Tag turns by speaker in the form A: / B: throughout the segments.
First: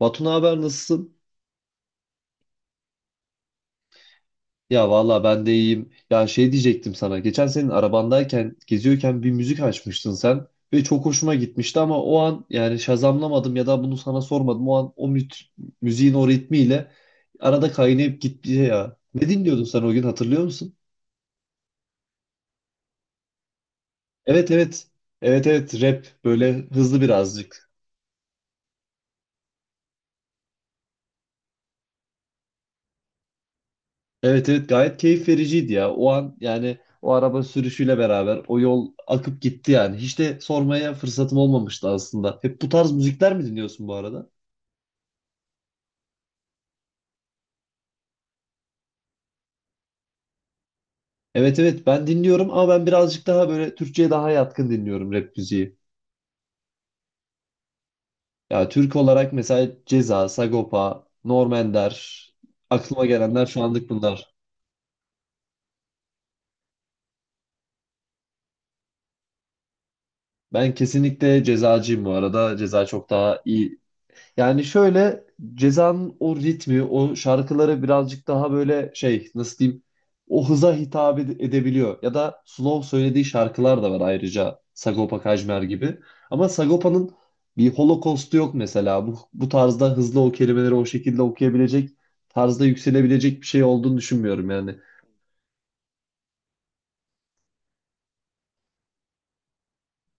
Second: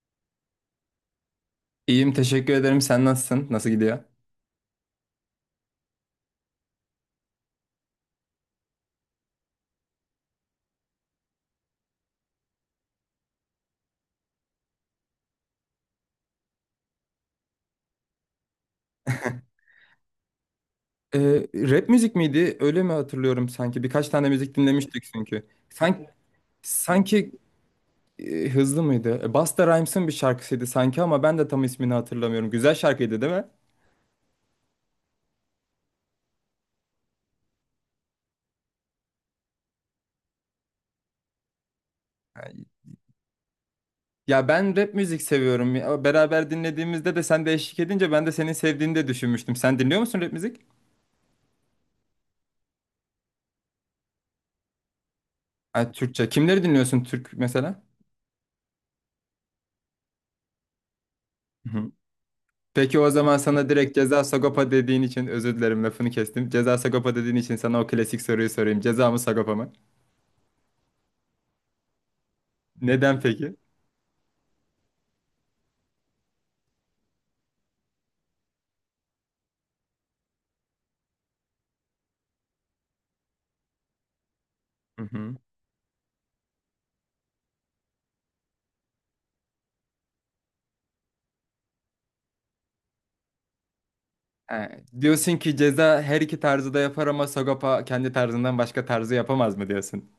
A: Batu, ne haber, nasılsın?
B: İyiyim, teşekkür ederim. Sen nasılsın? Nasıl gidiyor?
A: Ya valla ben de iyiyim. Ya şey diyecektim sana. Geçen senin arabandayken, geziyorken bir müzik açmıştın sen ve çok hoşuma gitmişti, ama o an yani şazamlamadım ya da bunu sana sormadım. O an o müziğin o ritmiyle arada kaynayıp gitti ya. Ne dinliyordun sen o gün, hatırlıyor musun?
B: Ee, Rap müzik miydi? Öyle mi hatırlıyorum sanki? Birkaç tane
A: Evet,
B: müzik
A: evet.
B: dinlemiştik
A: Evet,
B: çünkü.
A: evet, rap,
B: Sanki,
A: böyle hızlı
B: sanki
A: birazcık.
B: hızlı mıydı? Busta Rhymes'ın bir şarkısıydı sanki, ama ben de tam ismini hatırlamıyorum. Güzel şarkıydı değil mi?
A: Evet, evet, gayet keyif vericiydi ya. O an yani o araba sürüşüyle beraber o yol akıp gitti yani. Hiç de sormaya fırsatım olmamıştı aslında. Hep
B: Ay,
A: bu tarz müzikler mi dinliyorsun bu arada?
B: Ya ben rap müzik seviyorum. Ya beraber dinlediğimizde de sen de eşlik edince ben de senin sevdiğini de düşünmüştüm. Sen dinliyor musun rap müzik?
A: Evet, evet, ben dinliyorum ama ben birazcık daha böyle Türkçe'ye daha yatkın dinliyorum rap müziği.
B: Ha, Türkçe. Kimleri dinliyorsun Türk mesela?
A: Ya Türk olarak mesela Ceza, Sagopa, Norm
B: Hı.
A: Ender,
B: Peki,
A: aklıma
B: o zaman
A: gelenler şu
B: sana
A: anlık
B: direkt Ceza
A: bunlar.
B: Sagopa dediğin için özür dilerim, lafını kestim. Ceza Sagopa dediğin için sana o klasik soruyu sorayım. Ceza mı Sagopa mı?
A: Ben kesinlikle cezacıyım bu arada. Ceza çok
B: Neden
A: daha
B: peki?
A: iyi. Yani şöyle, Ceza'nın o ritmi, o şarkıları birazcık daha böyle şey, nasıl diyeyim, o hıza hitap edebiliyor. Ya da slow söylediği şarkılar da var ayrıca
B: Hı
A: Sagopa
B: hı.
A: Kajmer gibi. Ama Sagopa'nın bir Holocaust'u yok mesela. Bu tarzda hızlı o kelimeleri o şekilde okuyabilecek, tarzda yükselebilecek bir şey olduğunu düşünmüyorum
B: Ha,
A: yani.
B: diyorsun ki Ceza her iki tarzı da yapar ama Sagopa kendi tarzından başka tarzı yapamaz mı diyorsun?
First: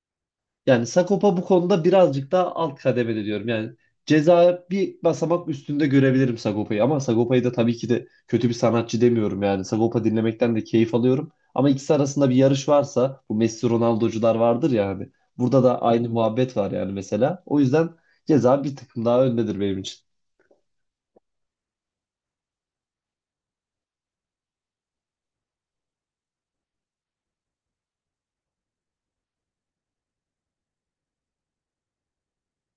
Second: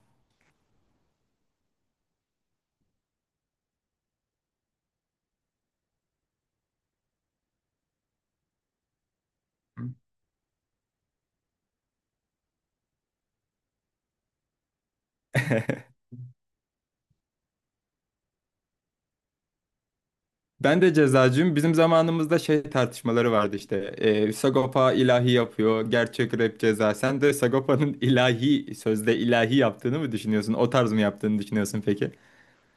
A: Yani Sakopa bu konuda birazcık daha alt kademede diyorum. Yani ceza bir basamak üstünde görebilirim Sagopa'yı, ama Sagopa'yı da tabii ki de kötü bir sanatçı demiyorum yani.
B: Hı.
A: Sagopa dinlemekten de keyif alıyorum. Ama ikisi arasında bir yarış varsa, bu Messi Ronaldo'cular vardır ya hani. Burada da aynı muhabbet var yani mesela. O yüzden ceza bir tık daha öndedir benim için.
B: Ben de cezacıyım. Bizim zamanımızda şey tartışmaları vardı işte. Sagopa ilahi yapıyor. Gerçek rap Ceza. Sen de Sagopa'nın ilahi, sözde ilahi yaptığını mı düşünüyorsun? O tarz mı yaptığını düşünüyorsun peki?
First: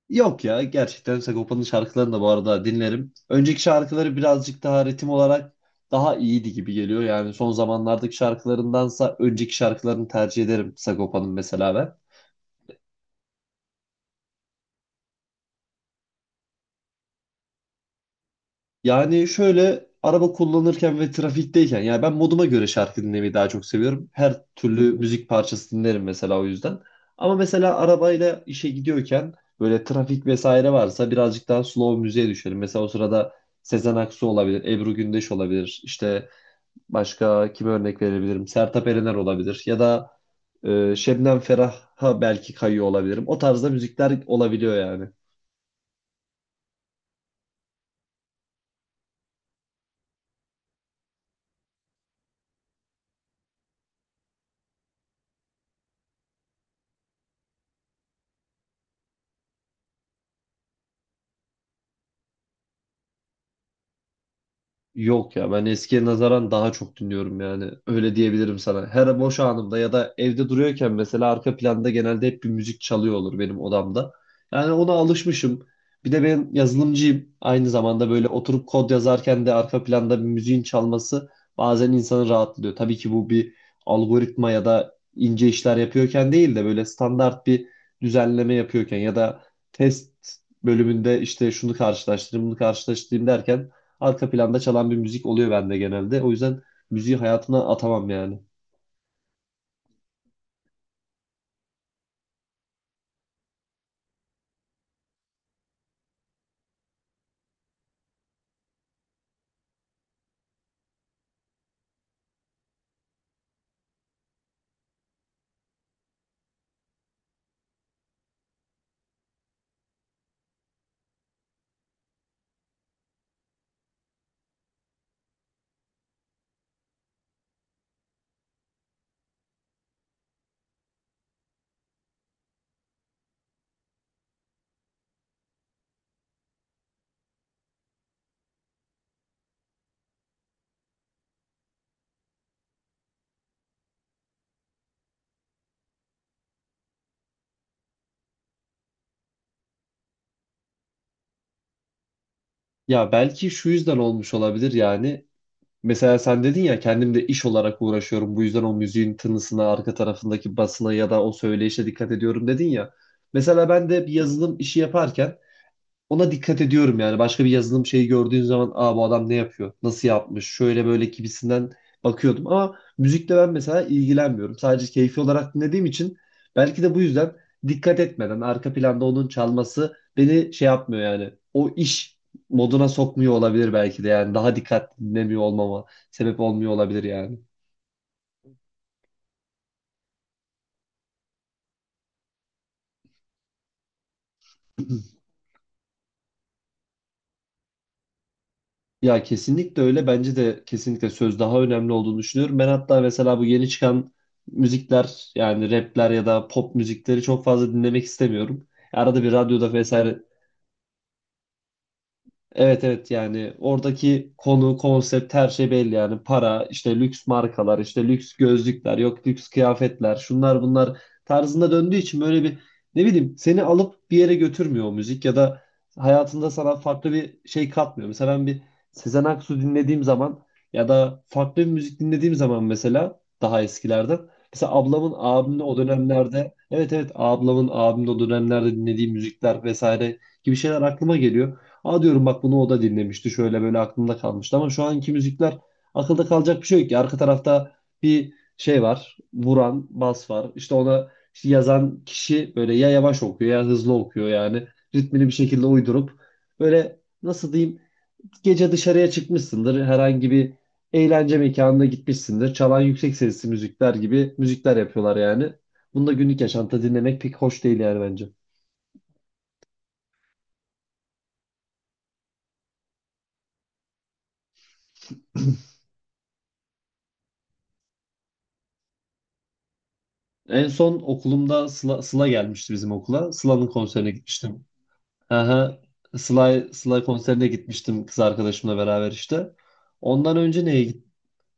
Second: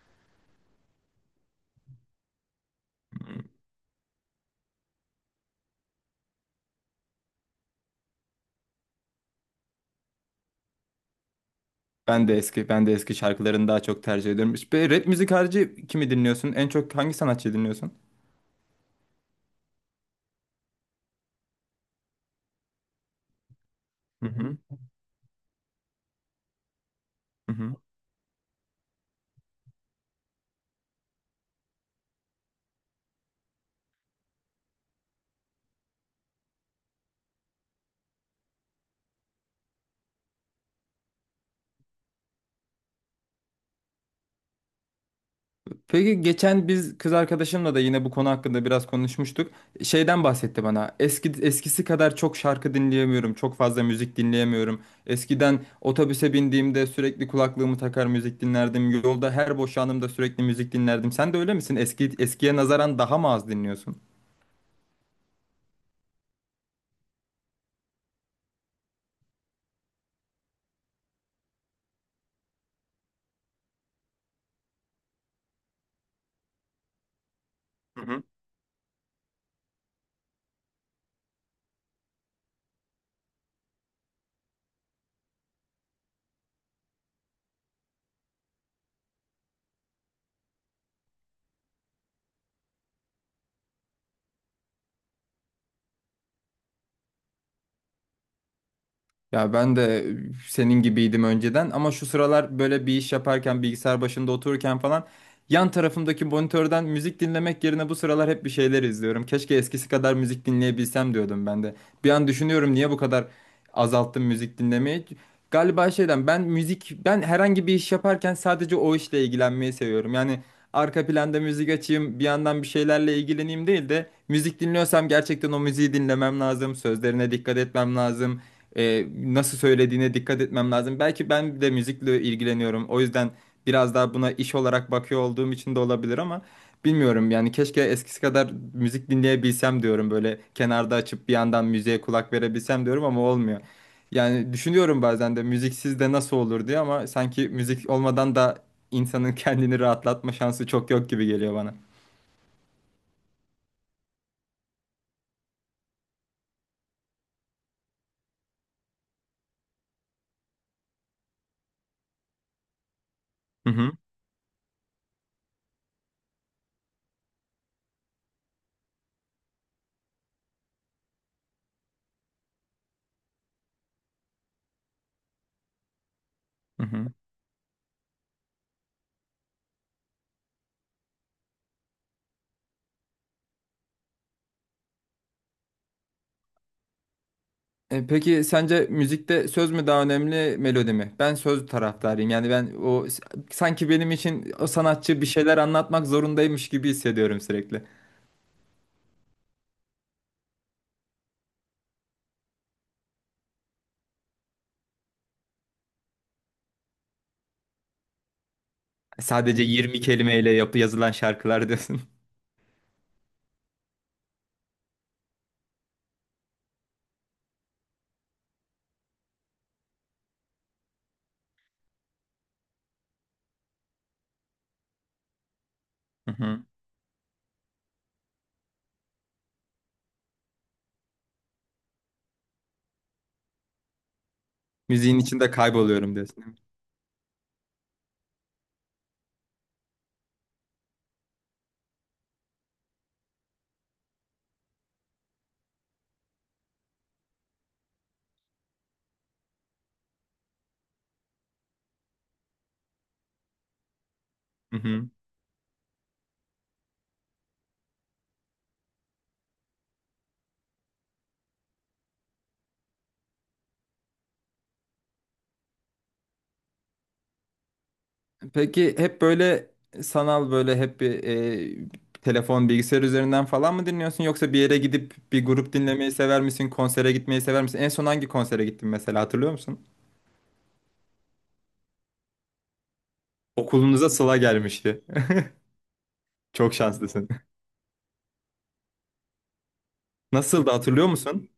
A: Yok ya, gerçekten Sagopa'nın şarkılarını da bu arada dinlerim. Önceki şarkıları birazcık daha ritim olarak daha iyiydi gibi geliyor. Yani son zamanlardaki şarkılarındansa önceki şarkılarını tercih ederim Sagopa'nın mesela ben.
B: Ben de eski, ben de eski şarkılarını daha çok tercih ediyorum. Ve rap müzik harici kimi dinliyorsun? En çok hangi sanatçıyı dinliyorsun?
A: Yani şöyle, araba kullanırken ve trafikteyken yani ben moduma göre şarkı dinlemeyi daha çok seviyorum.
B: Hı
A: Her
B: hı.
A: türlü müzik parçası dinlerim mesela o yüzden. Ama
B: Hı hı.
A: mesela arabayla işe gidiyorken böyle trafik vesaire varsa birazcık daha slow müziğe düşerim. Mesela o sırada Sezen Aksu olabilir, Ebru Gündeş olabilir, işte başka kime örnek verebilirim? Sertab Erener olabilir. Ya da Şebnem Ferah'a belki kayıyor olabilirim. O tarzda müzikler olabiliyor yani.
B: Peki, geçen biz kız arkadaşımla da yine bu konu hakkında biraz konuşmuştuk. Şeyden bahsetti bana. Eski eskisi kadar çok şarkı dinleyemiyorum. Çok fazla müzik dinleyemiyorum. Eskiden otobüse bindiğimde sürekli kulaklığımı takar müzik dinlerdim. Yolda her boş anımda sürekli müzik dinlerdim. Sen de öyle misin? Eski eskiye nazaran daha mı az dinliyorsun?
A: Yok ya, ben eskiye nazaran daha çok dinliyorum yani, öyle diyebilirim sana. Her boş anımda ya da evde duruyorken mesela arka planda genelde hep bir müzik çalıyor olur benim odamda. Yani ona alışmışım. Bir de ben yazılımcıyım. Aynı zamanda böyle oturup kod yazarken de arka planda bir müziğin çalması bazen insanı rahatlıyor. Tabii ki bu bir algoritma ya da ince işler yapıyorken değil de böyle standart bir düzenleme yapıyorken ya da test bölümünde işte şunu karşılaştırayım, bunu karşılaştırayım derken arka planda çalan bir müzik oluyor bende genelde. O yüzden müziği hayatına atamam yani.
B: Ya ben de senin gibiydim önceden, ama şu sıralar böyle bir iş yaparken, bilgisayar başında otururken falan yan tarafımdaki monitörden müzik dinlemek yerine bu sıralar hep bir şeyler izliyorum. Keşke eskisi kadar müzik dinleyebilsem diyordum ben de. Bir an düşünüyorum, niye bu kadar azalttım müzik dinlemeyi. Galiba şeyden, ben müzik, ben herhangi bir iş yaparken sadece o işle ilgilenmeyi seviyorum. Yani arka planda müzik açayım, bir yandan bir şeylerle ilgileneyim değil de, müzik dinliyorsam gerçekten o müziği dinlemem lazım. Sözlerine dikkat etmem lazım, nasıl söylediğine dikkat etmem lazım. Belki ben de müzikle ilgileniyorum. O yüzden biraz daha buna iş olarak bakıyor olduğum için de olabilir, ama bilmiyorum yani, keşke eskisi kadar müzik dinleyebilsem diyorum. Böyle kenarda açıp bir yandan müziğe kulak verebilsem diyorum ama olmuyor. Yani düşünüyorum bazen de müziksiz de nasıl olur diye, ama sanki müzik olmadan da insanın kendini rahatlatma şansı çok yok gibi geliyor bana.
A: Ya belki şu yüzden olmuş olabilir yani. Mesela sen dedin ya, kendimde iş olarak uğraşıyorum. Bu yüzden o müziğin tınısına, arka tarafındaki basına ya da o söyleyişe dikkat ediyorum dedin ya. Mesela
B: Hı
A: ben
B: hı.
A: de bir yazılım işi yaparken ona dikkat ediyorum yani. Başka bir yazılım şeyi gördüğün zaman, aa, bu adam ne yapıyor? Nasıl yapmış? Şöyle böyle gibisinden bakıyordum. Ama müzikle ben mesela ilgilenmiyorum. Sadece keyfi olarak dinlediğim için belki
B: Hı
A: de bu
B: hı.
A: yüzden dikkat etmeden arka planda onun çalması beni şey yapmıyor yani. O iş moduna sokmuyor olabilir belki de yani. Daha dikkatli dinlemiyor olmama sebep olmuyor olabilir yani.
B: Peki sence müzikte söz mü daha önemli, melodi mi? Ben söz taraftarıyım. Yani ben o, sanki benim için o sanatçı bir şeyler anlatmak zorundaymış gibi hissediyorum sürekli.
A: Ya, kesinlikle öyle. Bence de kesinlikle söz daha önemli olduğunu düşünüyorum. Ben hatta mesela bu yeni çıkan müzikler, yani rapler ya da pop müzikleri çok fazla dinlemek istemiyorum. Arada bir
B: Sadece
A: radyoda
B: 20
A: vesaire.
B: kelimeyle yapı yazılan şarkılar diyorsun.
A: Evet, evet, yani oradaki konu, konsept, her şey belli yani: para, işte lüks markalar, işte lüks gözlükler, yok lüks kıyafetler, şunlar bunlar tarzında döndüğü için, böyle bir, ne bileyim, seni alıp bir yere götürmüyor o müzik ya da
B: Hı
A: hayatında
B: hı.
A: sana farklı bir şey katmıyor. Mesela ben bir Sezen Aksu dinlediğim zaman ya da farklı bir müzik dinlediğim zaman, mesela daha eskilerden, mesela ablamın
B: Müziğin içinde
A: abimle o
B: kayboluyorum
A: dönemlerde,
B: diyorsun.
A: evet evet, ablamın abimle o dönemlerde dinlediği müzikler vesaire gibi şeyler aklıma geliyor. Aa, diyorum, bak, bunu o da dinlemişti, şöyle böyle aklımda kalmıştı. Ama şu anki müzikler, akılda kalacak bir şey yok ki. Arka tarafta bir şey var, vuran bas var, İşte ona işte yazan kişi böyle ya yavaş okuyor ya hızlı okuyor, yani
B: Hı hı.
A: ritmini bir şekilde uydurup, böyle nasıl diyeyim, gece dışarıya çıkmışsındır, herhangi bir eğlence mekanına gitmişsindir, çalan yüksek sesli müzikler gibi müzikler yapıyorlar yani. Bunu da günlük yaşantıda dinlemek pek hoş değil yani bence.
B: Peki, hep böyle sanal, böyle hep bir telefon, bilgisayar üzerinden falan mı dinliyorsun, yoksa bir yere gidip bir grup dinlemeyi sever misin? Konsere gitmeyi sever misin? En son hangi konsere gittin mesela, hatırlıyor musun?
A: En son okulumda Sıla gelmişti bizim okula. Sıla'nın konserine
B: Okulunuza Sıla
A: gitmiştim.
B: gelmişti.
A: Aha, Sıla,
B: Çok
A: Sıla
B: şanslısın.
A: konserine gitmiştim kız arkadaşımla beraber işte. Ondan önce
B: Nasıldı,
A: neye,
B: hatırlıyor musun?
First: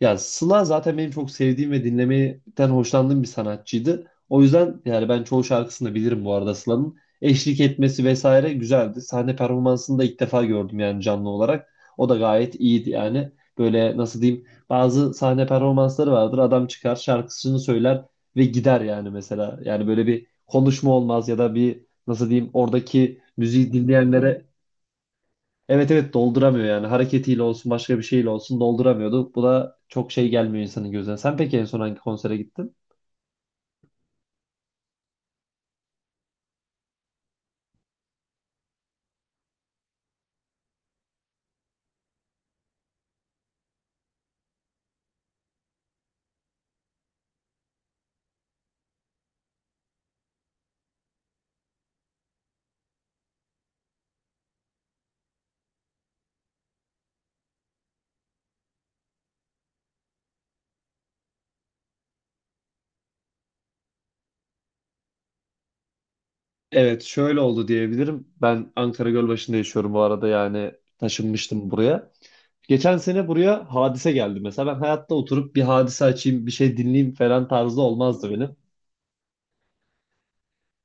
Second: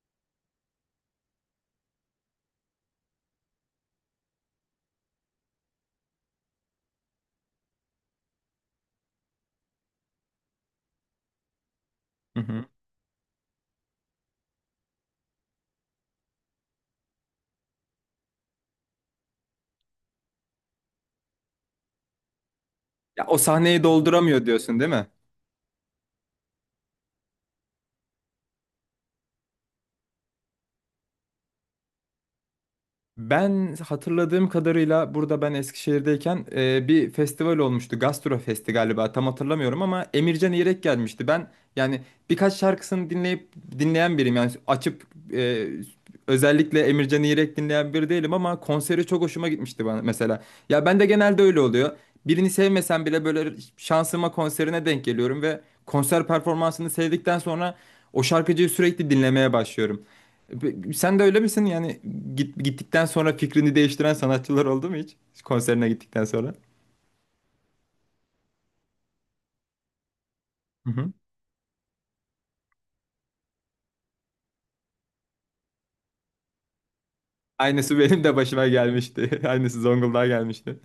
A: ya Sıla zaten benim çok sevdiğim ve dinlemekten hoşlandığım bir sanatçıydı. O yüzden yani ben çoğu şarkısını da bilirim bu arada Sıla'nın. Eşlik etmesi vesaire güzeldi. Sahne performansını da ilk defa gördüm yani canlı olarak. O da
B: Hı
A: gayet
B: hı.
A: iyiydi yani. Böyle nasıl diyeyim, bazı sahne performansları vardır. Adam çıkar, şarkısını söyler ve gider yani mesela. Yani böyle bir konuşma olmaz ya da bir, nasıl diyeyim, oradaki
B: Ya o
A: müziği
B: sahneyi
A: dinleyenlere.
B: dolduramıyor diyorsun değil mi?
A: Evet, evet, dolduramıyor yani, hareketiyle olsun, başka bir şeyle olsun dolduramıyordu. Bu da çok şey gelmiyor insanın gözüne. Sen peki en son hangi konsere gittin?
B: Ben hatırladığım kadarıyla, burada ben Eskişehir'deyken bir festival olmuştu. Gastro Festi galiba, tam hatırlamıyorum, ama Emircan İrek gelmişti. Ben yani birkaç şarkısını dinleyip dinleyen biriyim. Yani açıp e, özellikle Emircan İrek dinleyen biri değilim, ama konseri çok hoşuma gitmişti bana mesela. Ya ben de genelde öyle oluyor. Birini sevmesem bile böyle şansıma konserine denk geliyorum ve konser performansını sevdikten sonra o şarkıcıyı sürekli dinlemeye başlıyorum. Sen de öyle misin? Yani gittikten sonra fikrini değiştiren sanatçılar oldu mu hiç? Konserine gittikten sonra.
A: Evet, şöyle oldu diyebilirim. Ben Ankara Gölbaşı'nda yaşıyorum bu arada yani,
B: Hı hı.
A: taşınmıştım buraya. Geçen sene buraya Hadise geldi mesela. Ben hayatta oturup bir Hadise açayım, bir şey dinleyeyim falan tarzı
B: Aynısı benim
A: olmazdı
B: de
A: benim.
B: başıma gelmişti. Aynısı Zonguldak'a gelmişti.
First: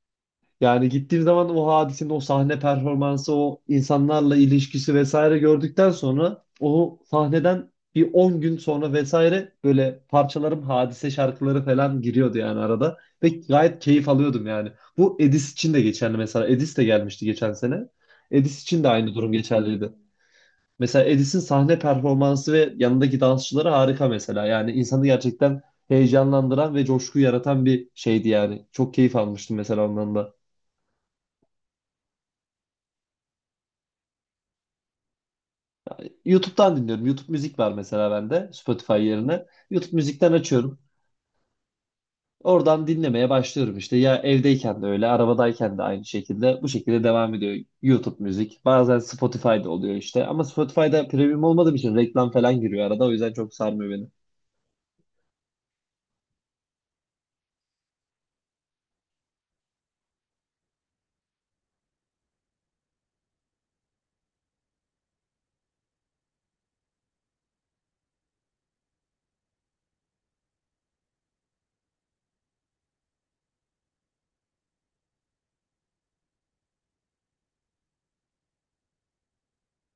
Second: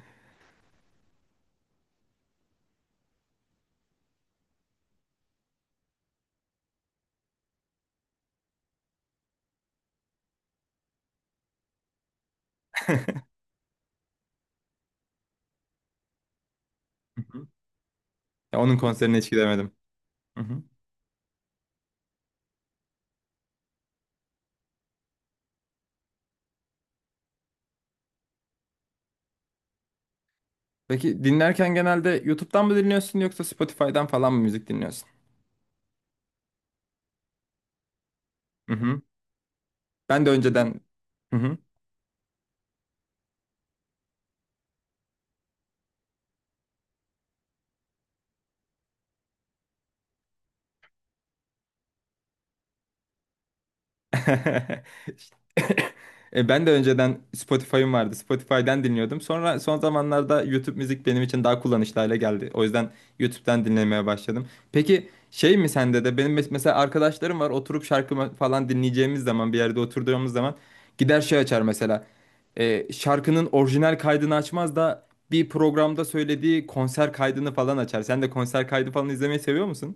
A: Yani gittiğim zaman o hadisenin o sahne performansı, o insanlarla ilişkisi vesaire gördükten sonra, o sahneden bir 10 gün sonra vesaire, böyle parçalarım, hadise şarkıları falan giriyordu yani arada. Ve gayet keyif alıyordum yani. Bu Edis için de geçerli mesela. Edis de
B: Hı
A: gelmişti
B: hı.
A: geçen sene.
B: Ya
A: Edis
B: onun
A: için de aynı
B: konserine hiç
A: durum
B: gidemedim.
A: geçerliydi.
B: Hı hı.
A: Mesela Edis'in sahne performansı ve yanındaki dansçıları harika mesela. Yani insanı gerçekten heyecanlandıran ve coşku yaratan bir şeydi yani. Çok keyif almıştım mesela ondan da.
B: Peki dinlerken genelde YouTube'dan mı dinliyorsun, yoksa Spotify'dan falan mı müzik dinliyorsun?
A: YouTube'dan dinliyorum. YouTube müzik var mesela bende
B: Hı
A: Spotify
B: hı.
A: yerine. YouTube
B: Ben de
A: müzikten açıyorum.
B: önceden... Hı hı.
A: Oradan dinlemeye başlıyorum işte. Ya evdeyken de öyle, arabadayken de aynı şekilde. Bu şekilde devam ediyor YouTube müzik. Bazen Spotify'da oluyor işte. Ama Spotify'da premium olmadığım için reklam falan giriyor arada. O yüzden çok sarmıyor beni.
B: Ben de önceden Spotify'ım vardı. Spotify'dan dinliyordum. Sonra son zamanlarda YouTube müzik benim için daha kullanışlı hale geldi. O yüzden YouTube'dan dinlemeye başladım. Peki şey mi, sende de benim mesela, arkadaşlarım var, oturup şarkı falan dinleyeceğimiz zaman, bir yerde oturduğumuz zaman gider şey açar mesela. Şarkının orijinal kaydını açmaz da bir programda söylediği konser kaydını falan açar. Sen de konser kaydı falan izlemeyi seviyor musun?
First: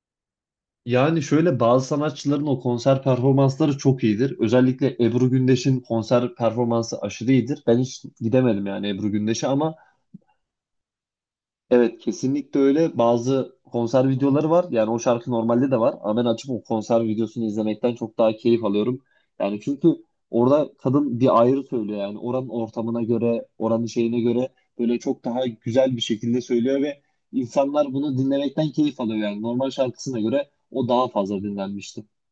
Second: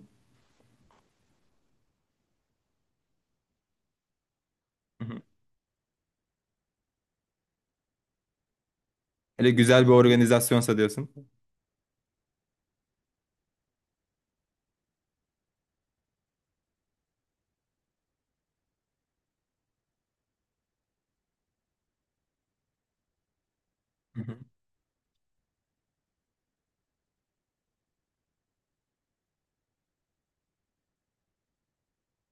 A: Yani şöyle, bazı sanatçıların o konser performansları çok iyidir. Özellikle
B: Hı hı.
A: Ebru Gündeş'in konser performansı aşırı iyidir. Ben hiç gidemedim yani Ebru Gündeş'e,
B: Hele
A: ama
B: güzel bir organizasyonsa diyorsun.
A: evet, kesinlikle öyle, bazı konser videoları var. Yani o şarkı normalde de var ama ben açıp o konser videosunu izlemekten çok daha keyif alıyorum. Yani çünkü orada kadın bir ayrı söylüyor yani, oranın ortamına göre, oranın şeyine göre böyle çok daha güzel bir şekilde söylüyor ve insanlar bunu dinlemekten keyif alıyor yani normal şarkısına göre o daha fazla dinlenmişti.